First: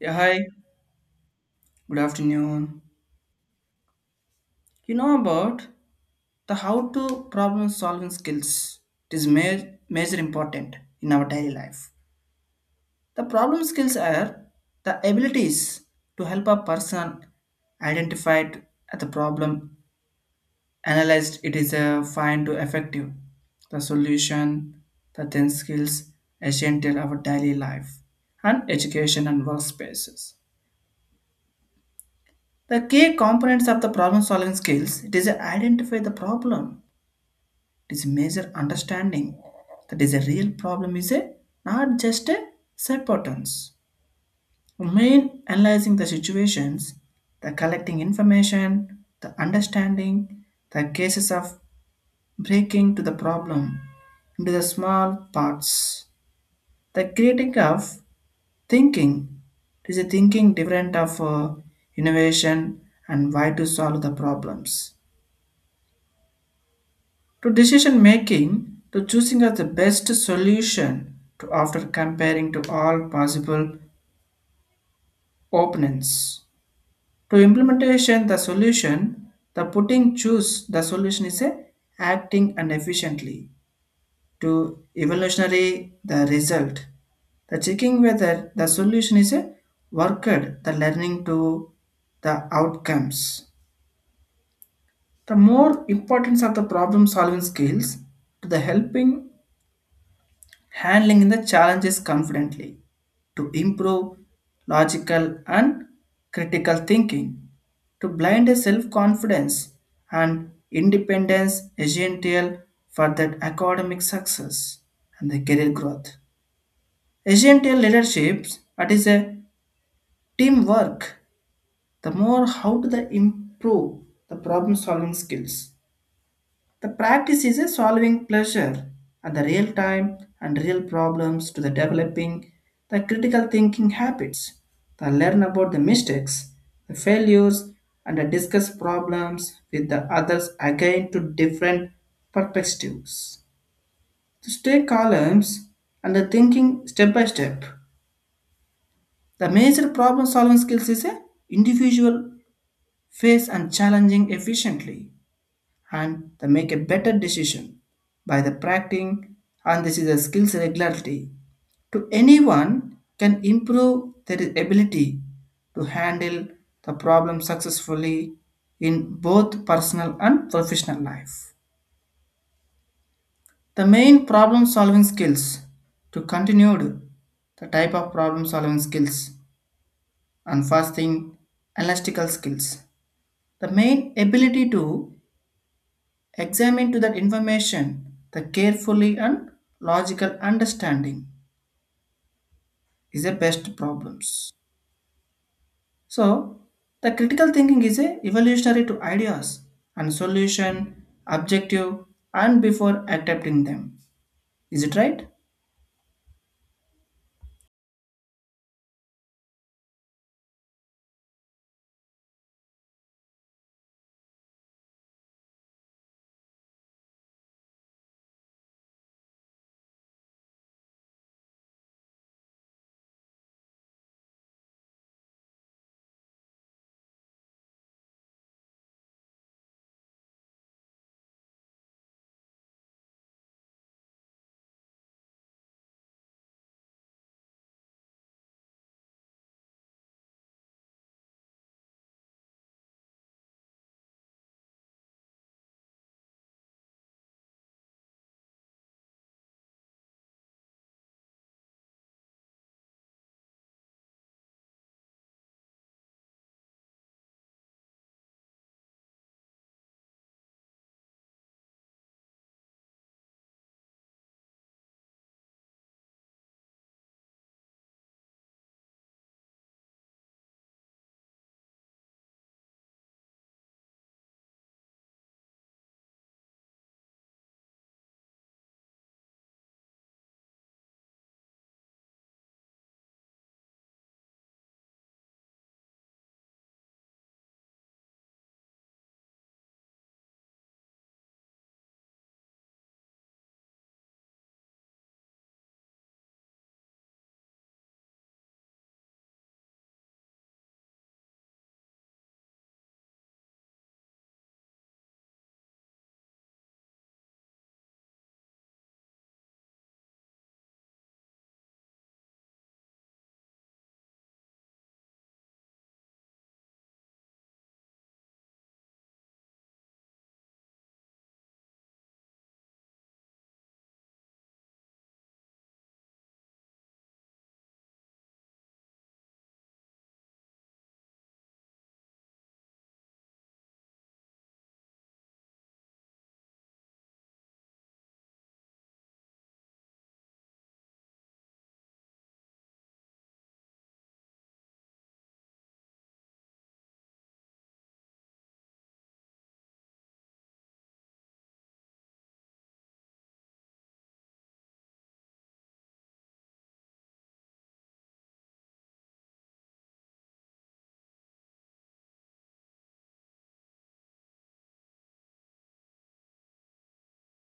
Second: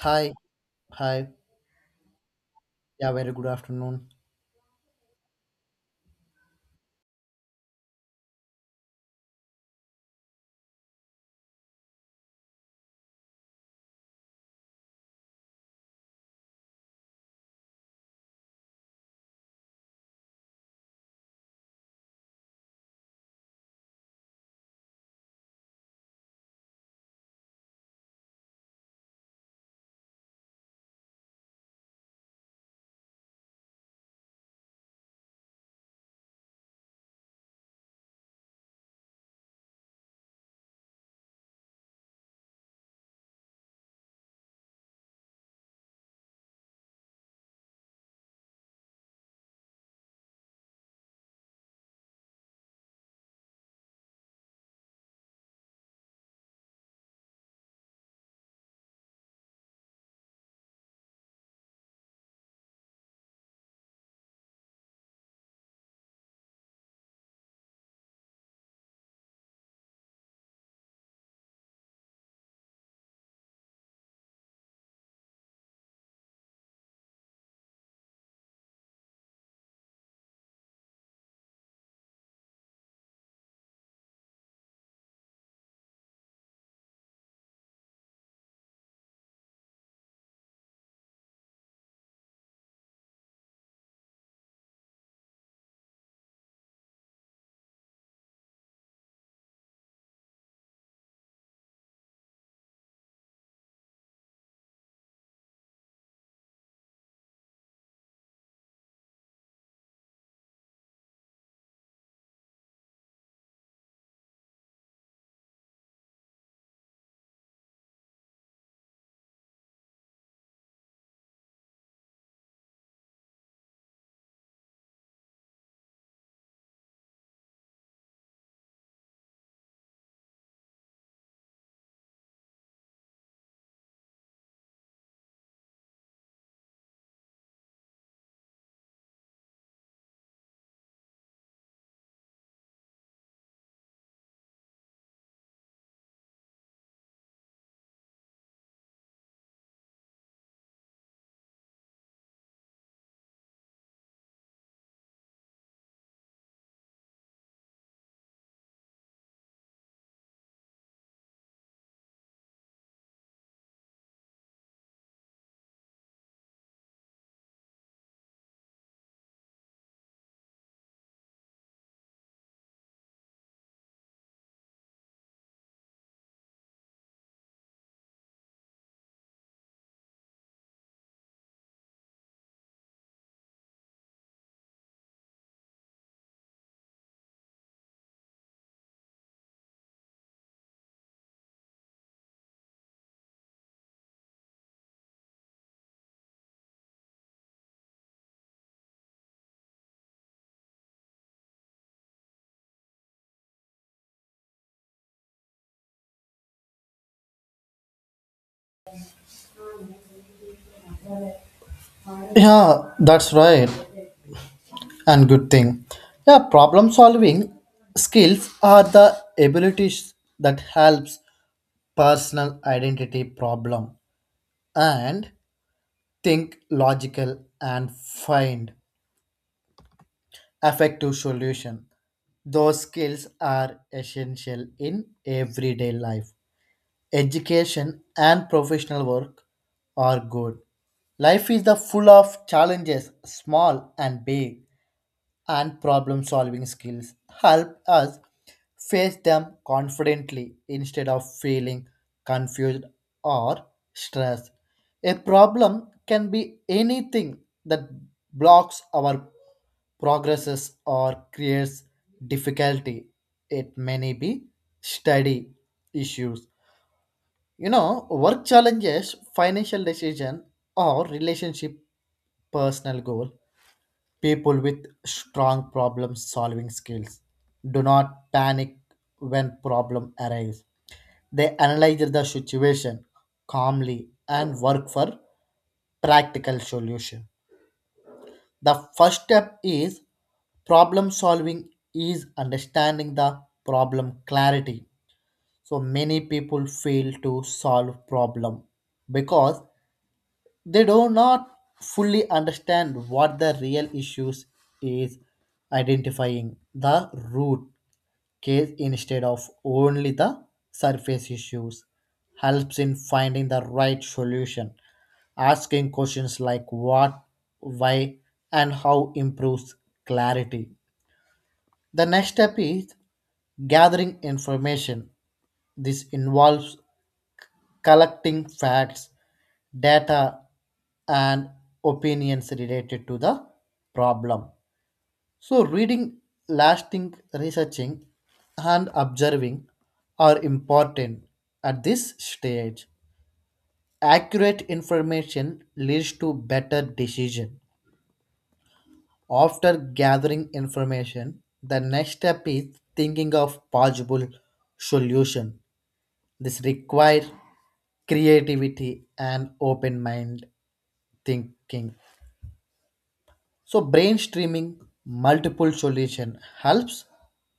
Yeah, Hi, hi. hi. Good afternoon. Yeah, very good afternoon. You know about the how to problem solving skills. It is major important in our daily life. The problem skills are the abilities to help a person identify at the problem, analyzed it is a find to effective the solution, the 10 skills essential our daily life and education and workspaces. The key components of the problem solving skills, it is identify the problem, it is measure understanding that is a real problem, is a not just a subpatterns. Main analyzing the situations, the collecting information, the understanding, the cases of breaking to the problem into the small parts. The creating of thinking, it is a thinking different of innovation and why to solve the problems, to decision making, to choosing as the best solution to after comparing to all possible opponents, to implementation the solution, the putting choose the solution is a acting and efficiently, to evolutionary the result, the checking whether the solution is a worked, the learning to the outcomes. The more importance of the problem solving skills to the helping handling the challenges confidently, to improve logical and critical thinking, to blind a self-confidence and independence, essential for that academic success and the career growth, essential leadership, that is a teamwork. The more how to the improve the problem solving skills, the practice is a solving pleasure at the real time and real problems, to the developing the critical thinking habits. The learn about the mistakes, the failures, and the discuss problems with the others again to different perspectives. To stay columns and the thinking step by step. The major problem solving skills is a individual face and challenging efficiently, and they make a better decision by the practicing, and this is a skills regularity to anyone can improve their ability to handle the problem successfully in both personal and professional life. The main problem solving skills to continued the type of problem solving skills, and first thing elastical skills, the main ability to examine to that information, the carefully and logical understanding is the best problems. So, the critical thinking is a evolutionary to ideas and solution, objective, and before adapting them. Is it right? Yeah, that's right. And good thing. Yeah, problem solving skills are the abilities that helps personal identity problem and think logical and find effective solution. Those skills are essential in everyday life education and professional work are good. Life is the full of challenges, small and big, and problem solving skills help us face them confidently instead of feeling confused or stressed. A problem can be anything that blocks our progresses or creates difficulty. It may be study issues, work challenges, financial decision, or relationship personal goal. People with strong problem solving skills do not panic when problem arrives. They analyze the situation calmly and work for practical solution. The first step is problem solving is understanding the problem clarity. So many people fail to solve problem because they do not fully understand what the real issues is. Identifying the root case instead of only the surface issues helps in finding the right solution. Asking questions like what, why, and how improves clarity. The next step is gathering information. This involves collecting facts, data, and opinions related to the problem. So, reading, lasting, researching, and observing are important at this stage. Accurate information leads to better decision. After gathering information, the next step is thinking of possible solution. This requires creativity and open mind thinking. So brainstorming multiple solution helps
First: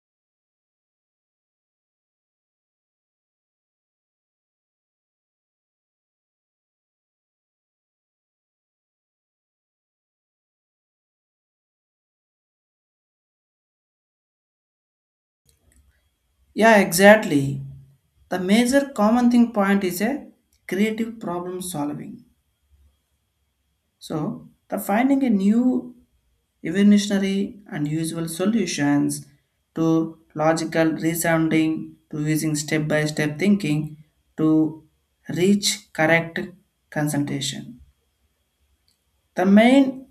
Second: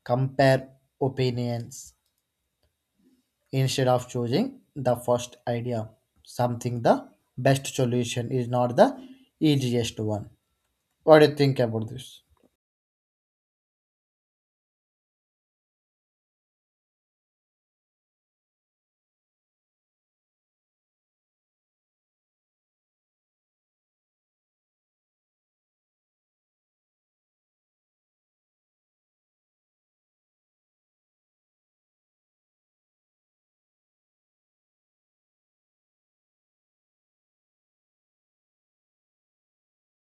compare opinions instead of choosing the first idea. Something the best solution is not the easiest one. What do you think about this? Yeah, exactly. The major common thing point is a creative problem solving. So, the finding a new evolutionary and usual solutions to logical reasoning, to using step by step thinking to reach correct concentration. The main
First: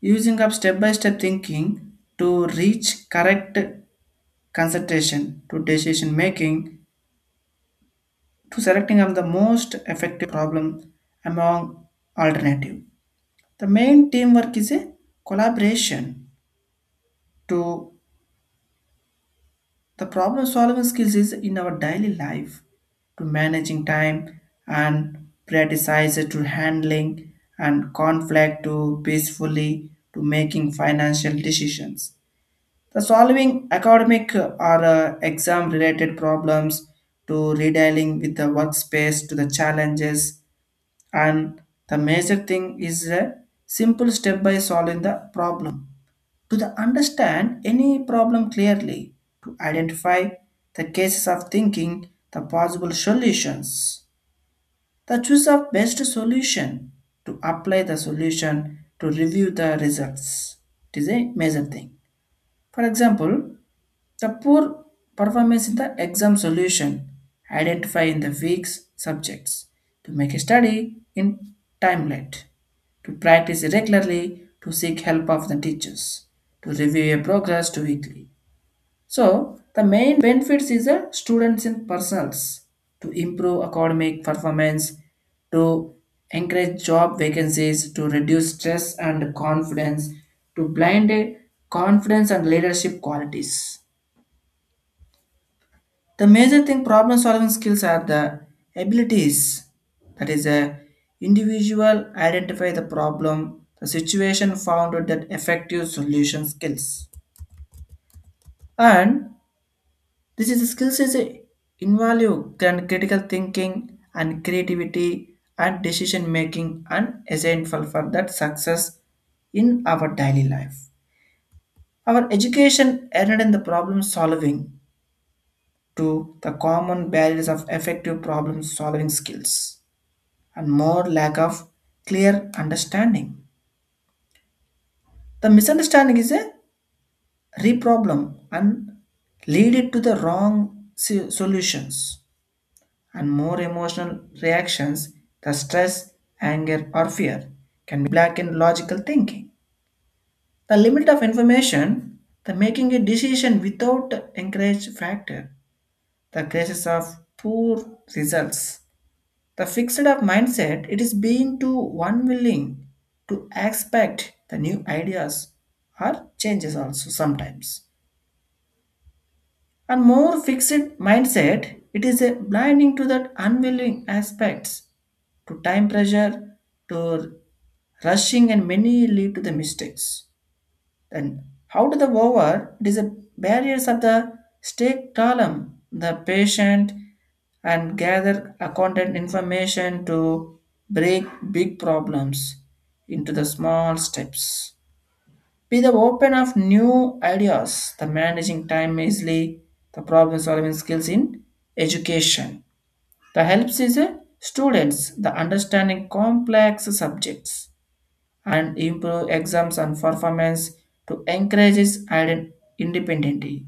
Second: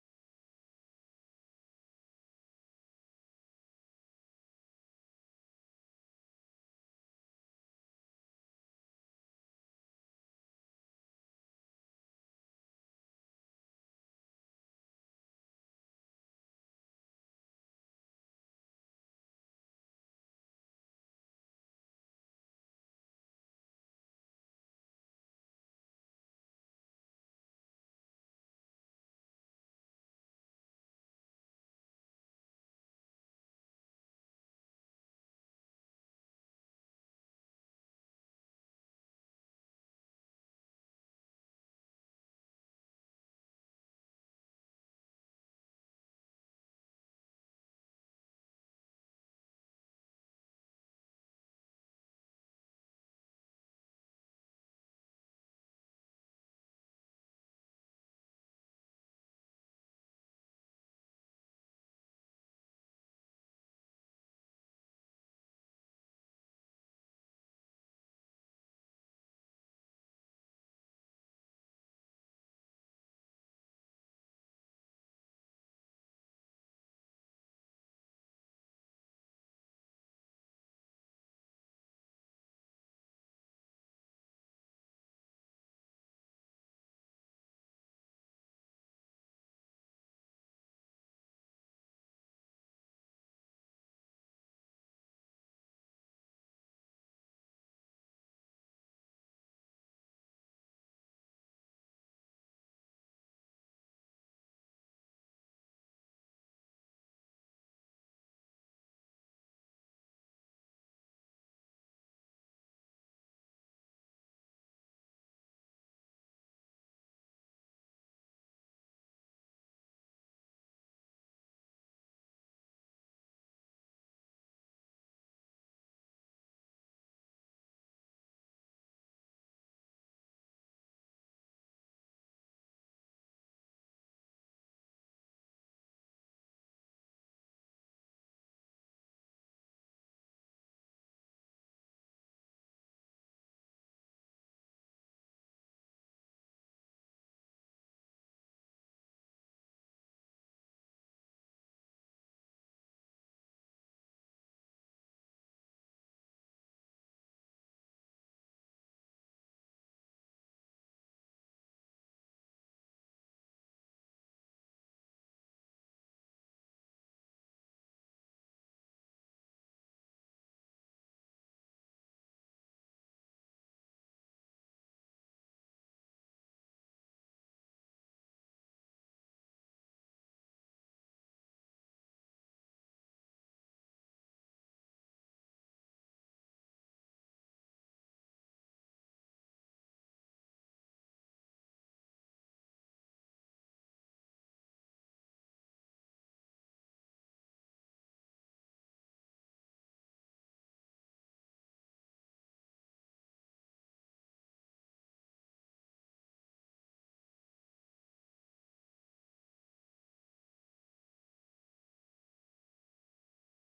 using of step by step thinking to reach correct concentration, to decision making, to selecting of the most effective problem among alternative. The main teamwork is a collaboration to the problem solving skills is in our daily life, to managing time and prioritize, to handling and conflict to peacefully, to making financial decisions. The solving academic or exam related problems, to redealing with the workspace to the challenges, and the major thing is a simple step by solving the problem, to the understand any problem clearly, to identify the cases of thinking, the possible solutions, the choice of best solution, to apply the solution, to review the results. It is a major thing. For example, the poor performance in the exam solution identify in the week's subjects, to make a study in timelet, to practice regularly, to seek help of the teachers, to review your progress to weekly. So the main benefits is the students in personals to improve academic performance, to encourage job vacancies, to reduce stress and confidence, to blind confidence and leadership qualities. The major thing problem solving skills are the abilities that is a individual identify the problem, the situation found with that effective solution skills. And this is the skills is a invaluable can critical thinking and creativity and decision making, and essential for that success in our daily life. Our education added in the problem solving to the common barriers of effective problem solving skills, and more lack of clear understanding. The misunderstanding is a re-problem and lead it to the wrong solutions, and more emotional reactions. The stress, anger, or fear can blacken logical thinking. The limit of information, the making a decision without encourage factor, the causes of poor results. The fixed up mindset, it is being too unwilling to expect the new ideas or changes also sometimes. And more fixed mindset, it is a blinding to that unwilling aspects, to time pressure, to rushing, and many lead to the mistakes. Then, how to the over? It is a barriers of the stake column. The patient and gather accountant information to break big problems into the small steps. Be the open of new ideas. The managing time easily. The problem solving skills in education. The helps is students the understanding complex subjects and improve exams and performance to encourage its independentity.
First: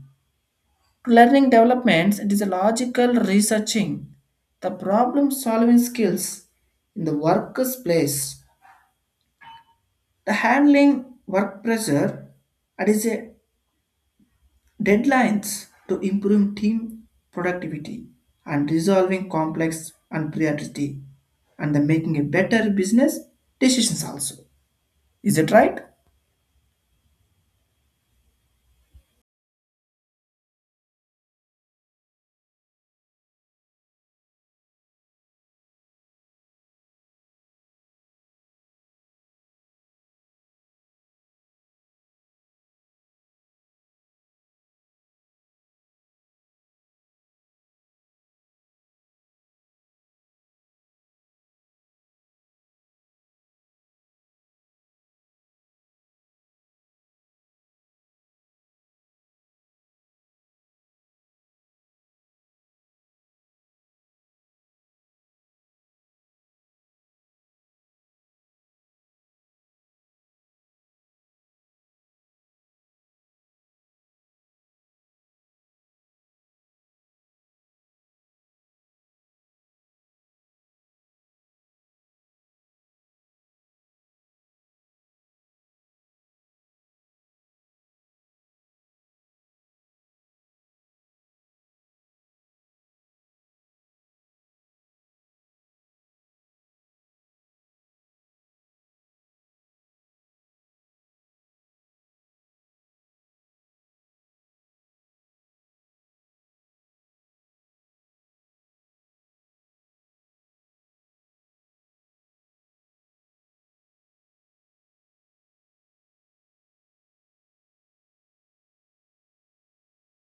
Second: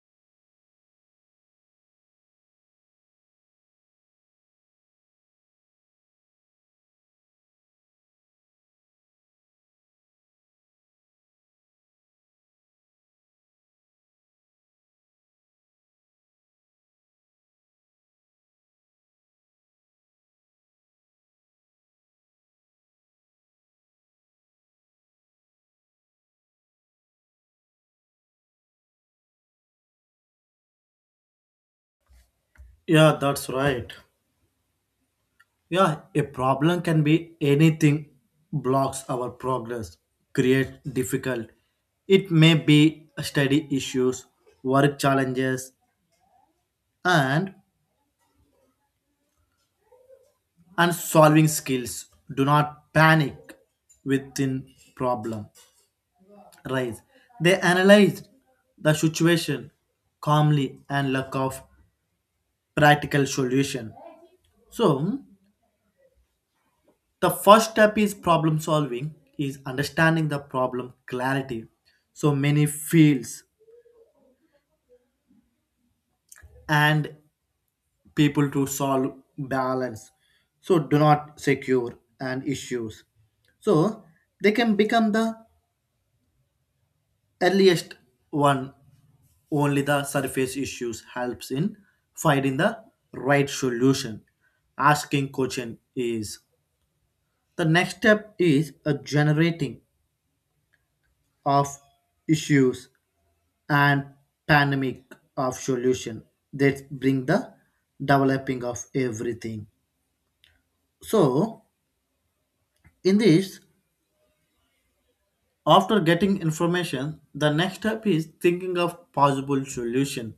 To learning developments, it is a logical researching, the problem solving skills in the workplace, the handling work pressure, and is a deadlines to improve team productivity and resolving complex and priority, and the making a better business decisions also. Is it right? Yeah, that's right. Yeah, a problem can be anything blocks our progress, create difficult. It may be study issues, work challenges, and and solving skills do not panic within problem rise. They analyze the situation calmly and look of practical solution. So the first step is problem solving is understanding the problem clarity. So many fields and people to solve balance, so do not secure and issues, so they can become the earliest one. Only the surface issues helps in finding the right solution. Asking question is the next step is a generating of issues and pandemic of solution that bring the developing of everything, so in this after getting information, the next step is thinking of possible solution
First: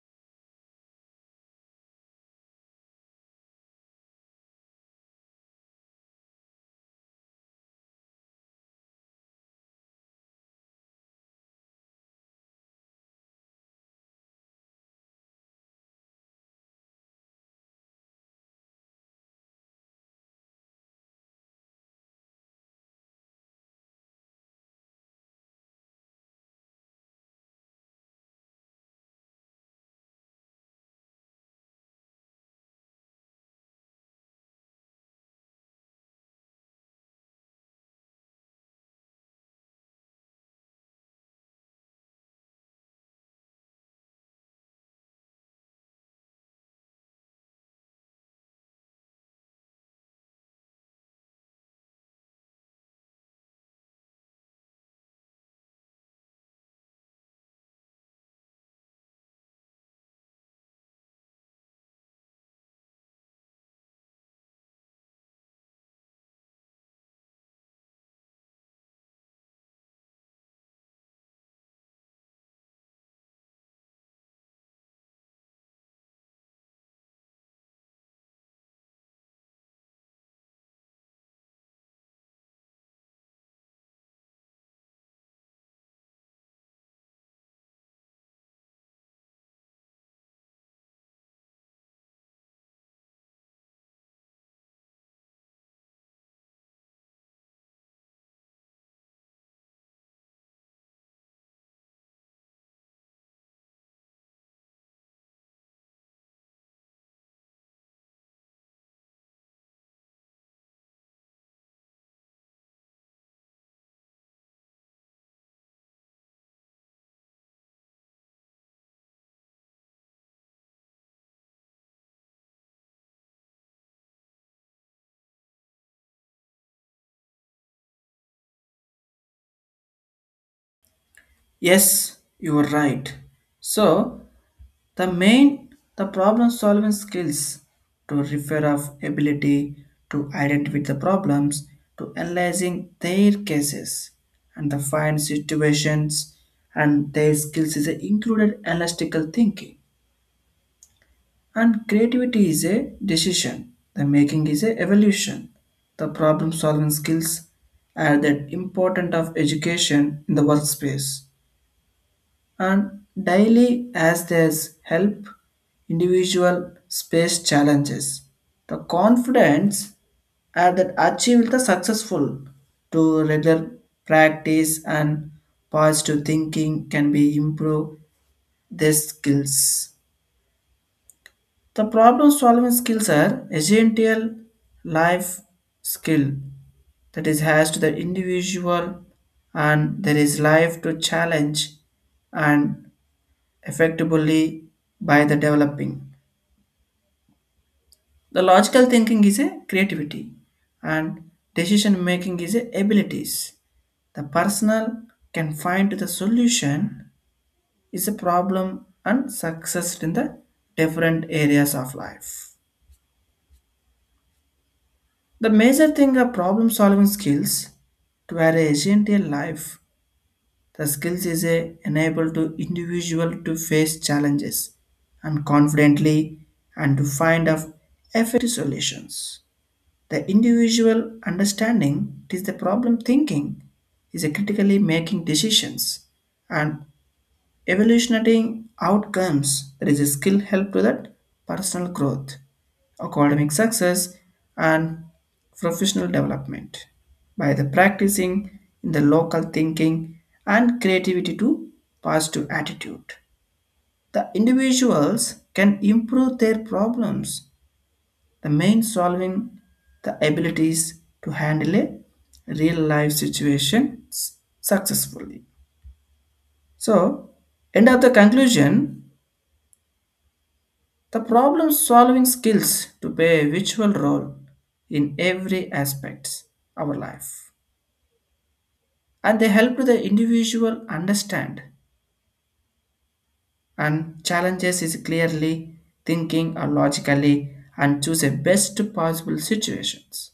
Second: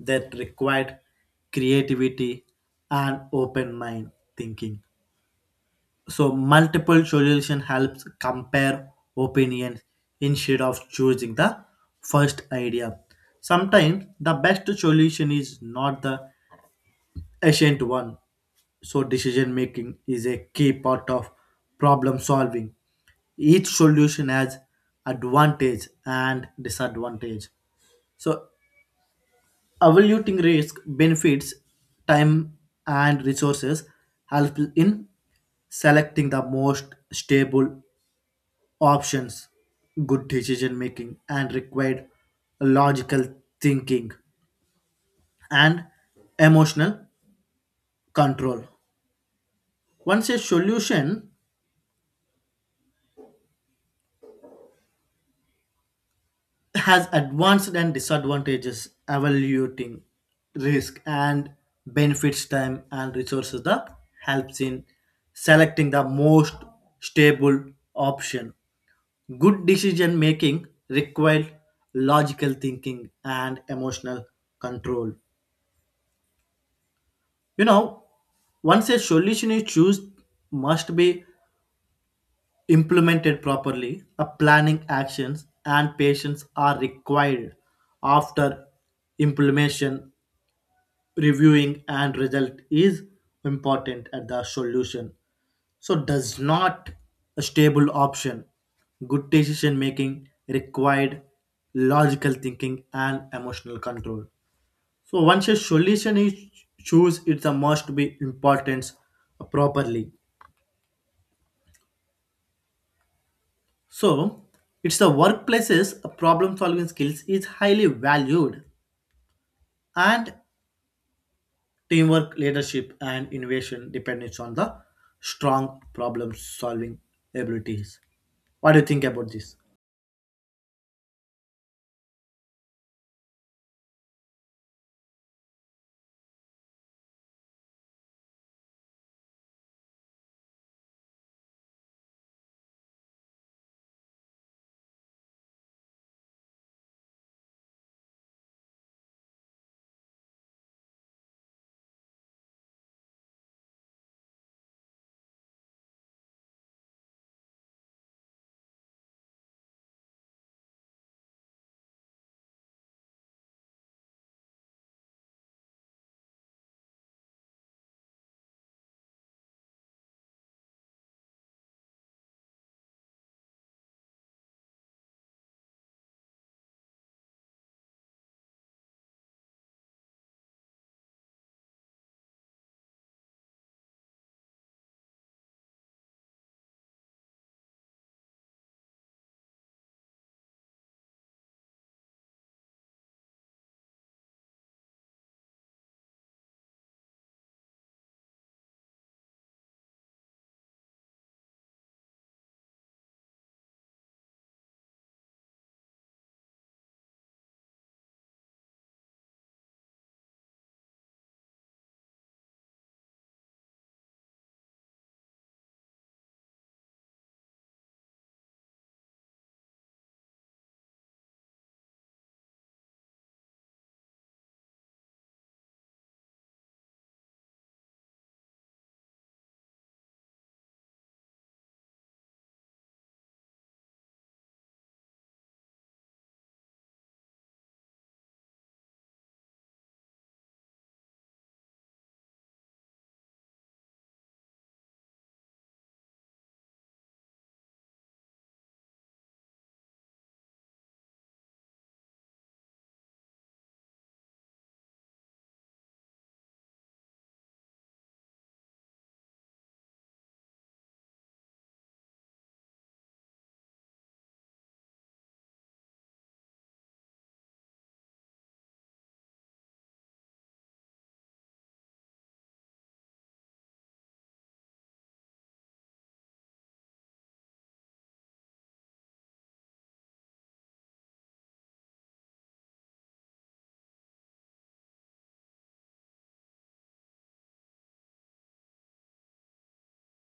that required creativity and open mind thinking. So multiple solution helps compare opinions instead of choosing the first idea. Sometimes the best solution is not the ancient one. So, decision making is a key part of problem solving. Each solution has advantage and disadvantage. So, evaluating risk, benefits, time, and resources help in selecting the most stable options. Good decision making and required logical thinking and emotional control. Once a solution has advanced and disadvantages evaluating risk and benefits time and resources that helps in selecting the most stable option. Good decision making requires logical thinking and emotional control you know Once a solution is chosen must be implemented properly. A planning actions and patience are required after implementation. Reviewing and result is important at the solution, so does not a stable option. Good decision making required logical thinking and emotional control. So once a solution is choose it's a must be importance properly. So it's the workplaces problem solving skills is highly valued, and teamwork, leadership, and innovation depends on the strong problem solving abilities. What do you think about this? Yes, you are right. So the main the problem solving skills to refer of ability to identify the problems, to analyzing their cases and the find situations, and their skills is a included analytical thinking and creativity, is a decision the making is a evolution. The problem solving skills are that important of education in the workspace and daily, as there's help individual space challenges. The confidence are that achieved the successful to regular practice, and positive thinking can be improve their skills. The problem solving skills are essential life skill that is has to the individual, and there is life to challenge and effectively by the developing. The logical thinking is a creativity, and decision making is a abilities. The personal can find the solution is a problem and success in the different areas of life. The major thing are problem solving skills to our essential life. The skills is a enable to individual to face challenges and confidently, and to find of effective solutions. The individual understanding, it is the problem thinking is a critically making decisions and evaluating outcomes, that is a skill help to that personal growth, academic success, and professional development by the practicing in the local thinking and creativity to positive attitude. The individuals can improve their problems, the main solving the abilities to handle a real life situation successfully. So, end of the conclusion, the problem solving skills to play a virtual role in every aspect of our life. And they help the individual understand and challenges is clearly thinking or logically and choose the best possible situations.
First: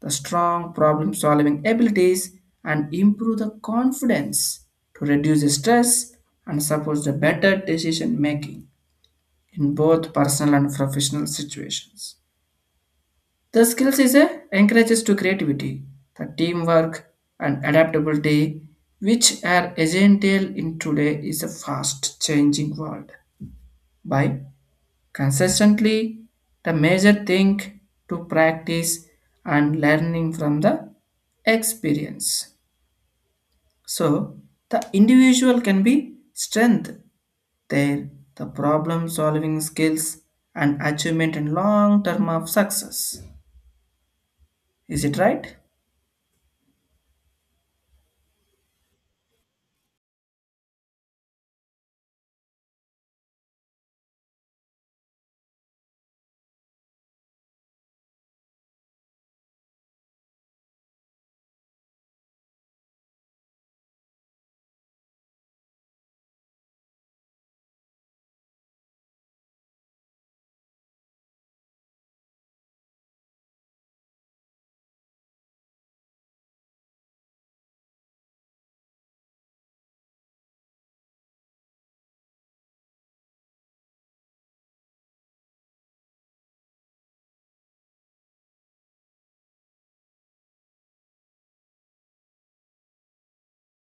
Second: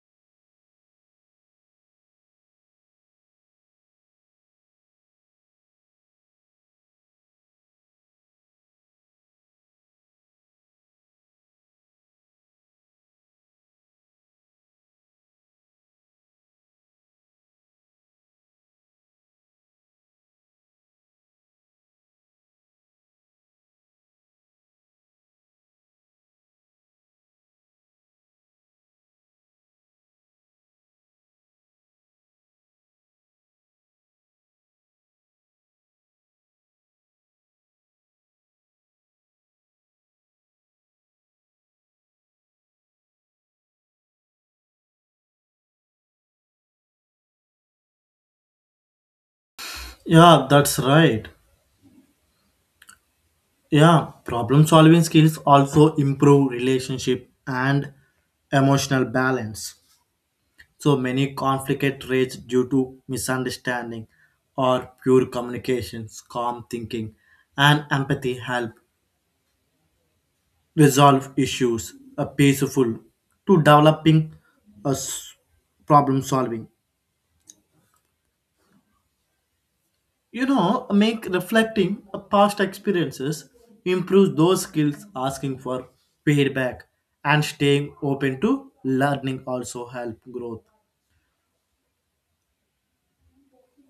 The strong problem solving abilities and improve the confidence to reduce the stress and support the better decision making in both personal and professional situations. The skills is a encourages to creativity, the teamwork, and adaptability, which are essential in today is a fast changing world. By consistently, the major thing to practice and learning from the experience. So the individual can be strength there, the problem solving skills and achievement in long term of success. Is it right? Yeah, that's right. Yeah, problem solving skills also improve relationship and emotional balance. So many conflicts rage due to misunderstanding or pure communications, calm thinking, and empathy help resolve issues peaceful to developing uh, s- problem solving, make reflecting past experiences improves those skills. Asking for feedback and staying open to learning also help growth.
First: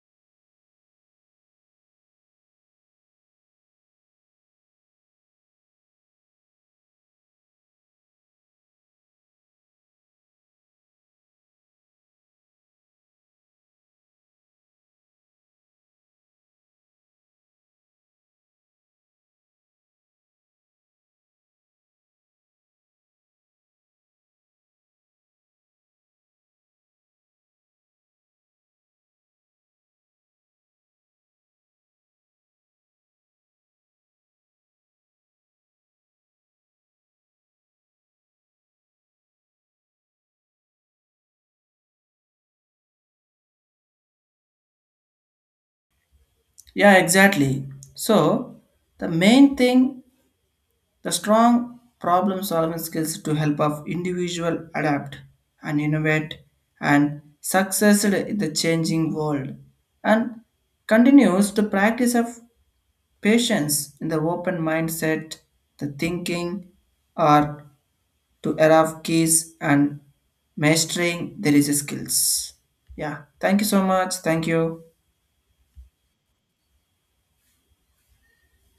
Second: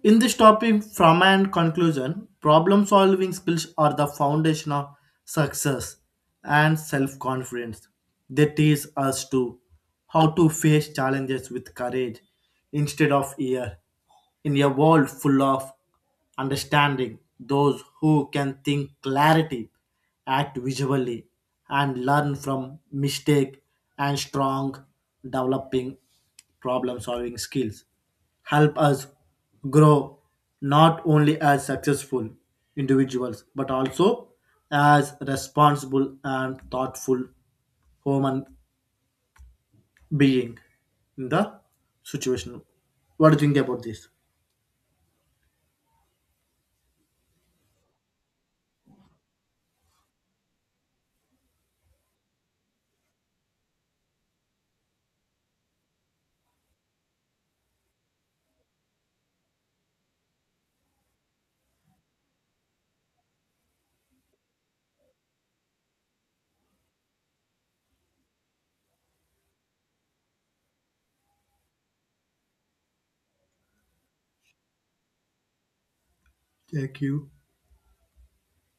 In this topic, from and conclusion, problem solving skills are the foundation of success and self confidence. They teach us to how to face challenges with courage instead of fear, in a world full of understanding those who can think clarity, act visually, and learn from mistake, and strong developing problem solving skills help us grow not only as successful individuals but also as responsible and thoughtful human being in the situation. What do you think about this? Yeah, exactly. So the main thing, the strong problem solving skills to help of individual adapt and innovate and succeed in the changing world, and continues the practice of patience in the open mindset, the thinking, or to era of keys and mastering there is skills. Yeah. Thank you so much. Thank you. Thank you.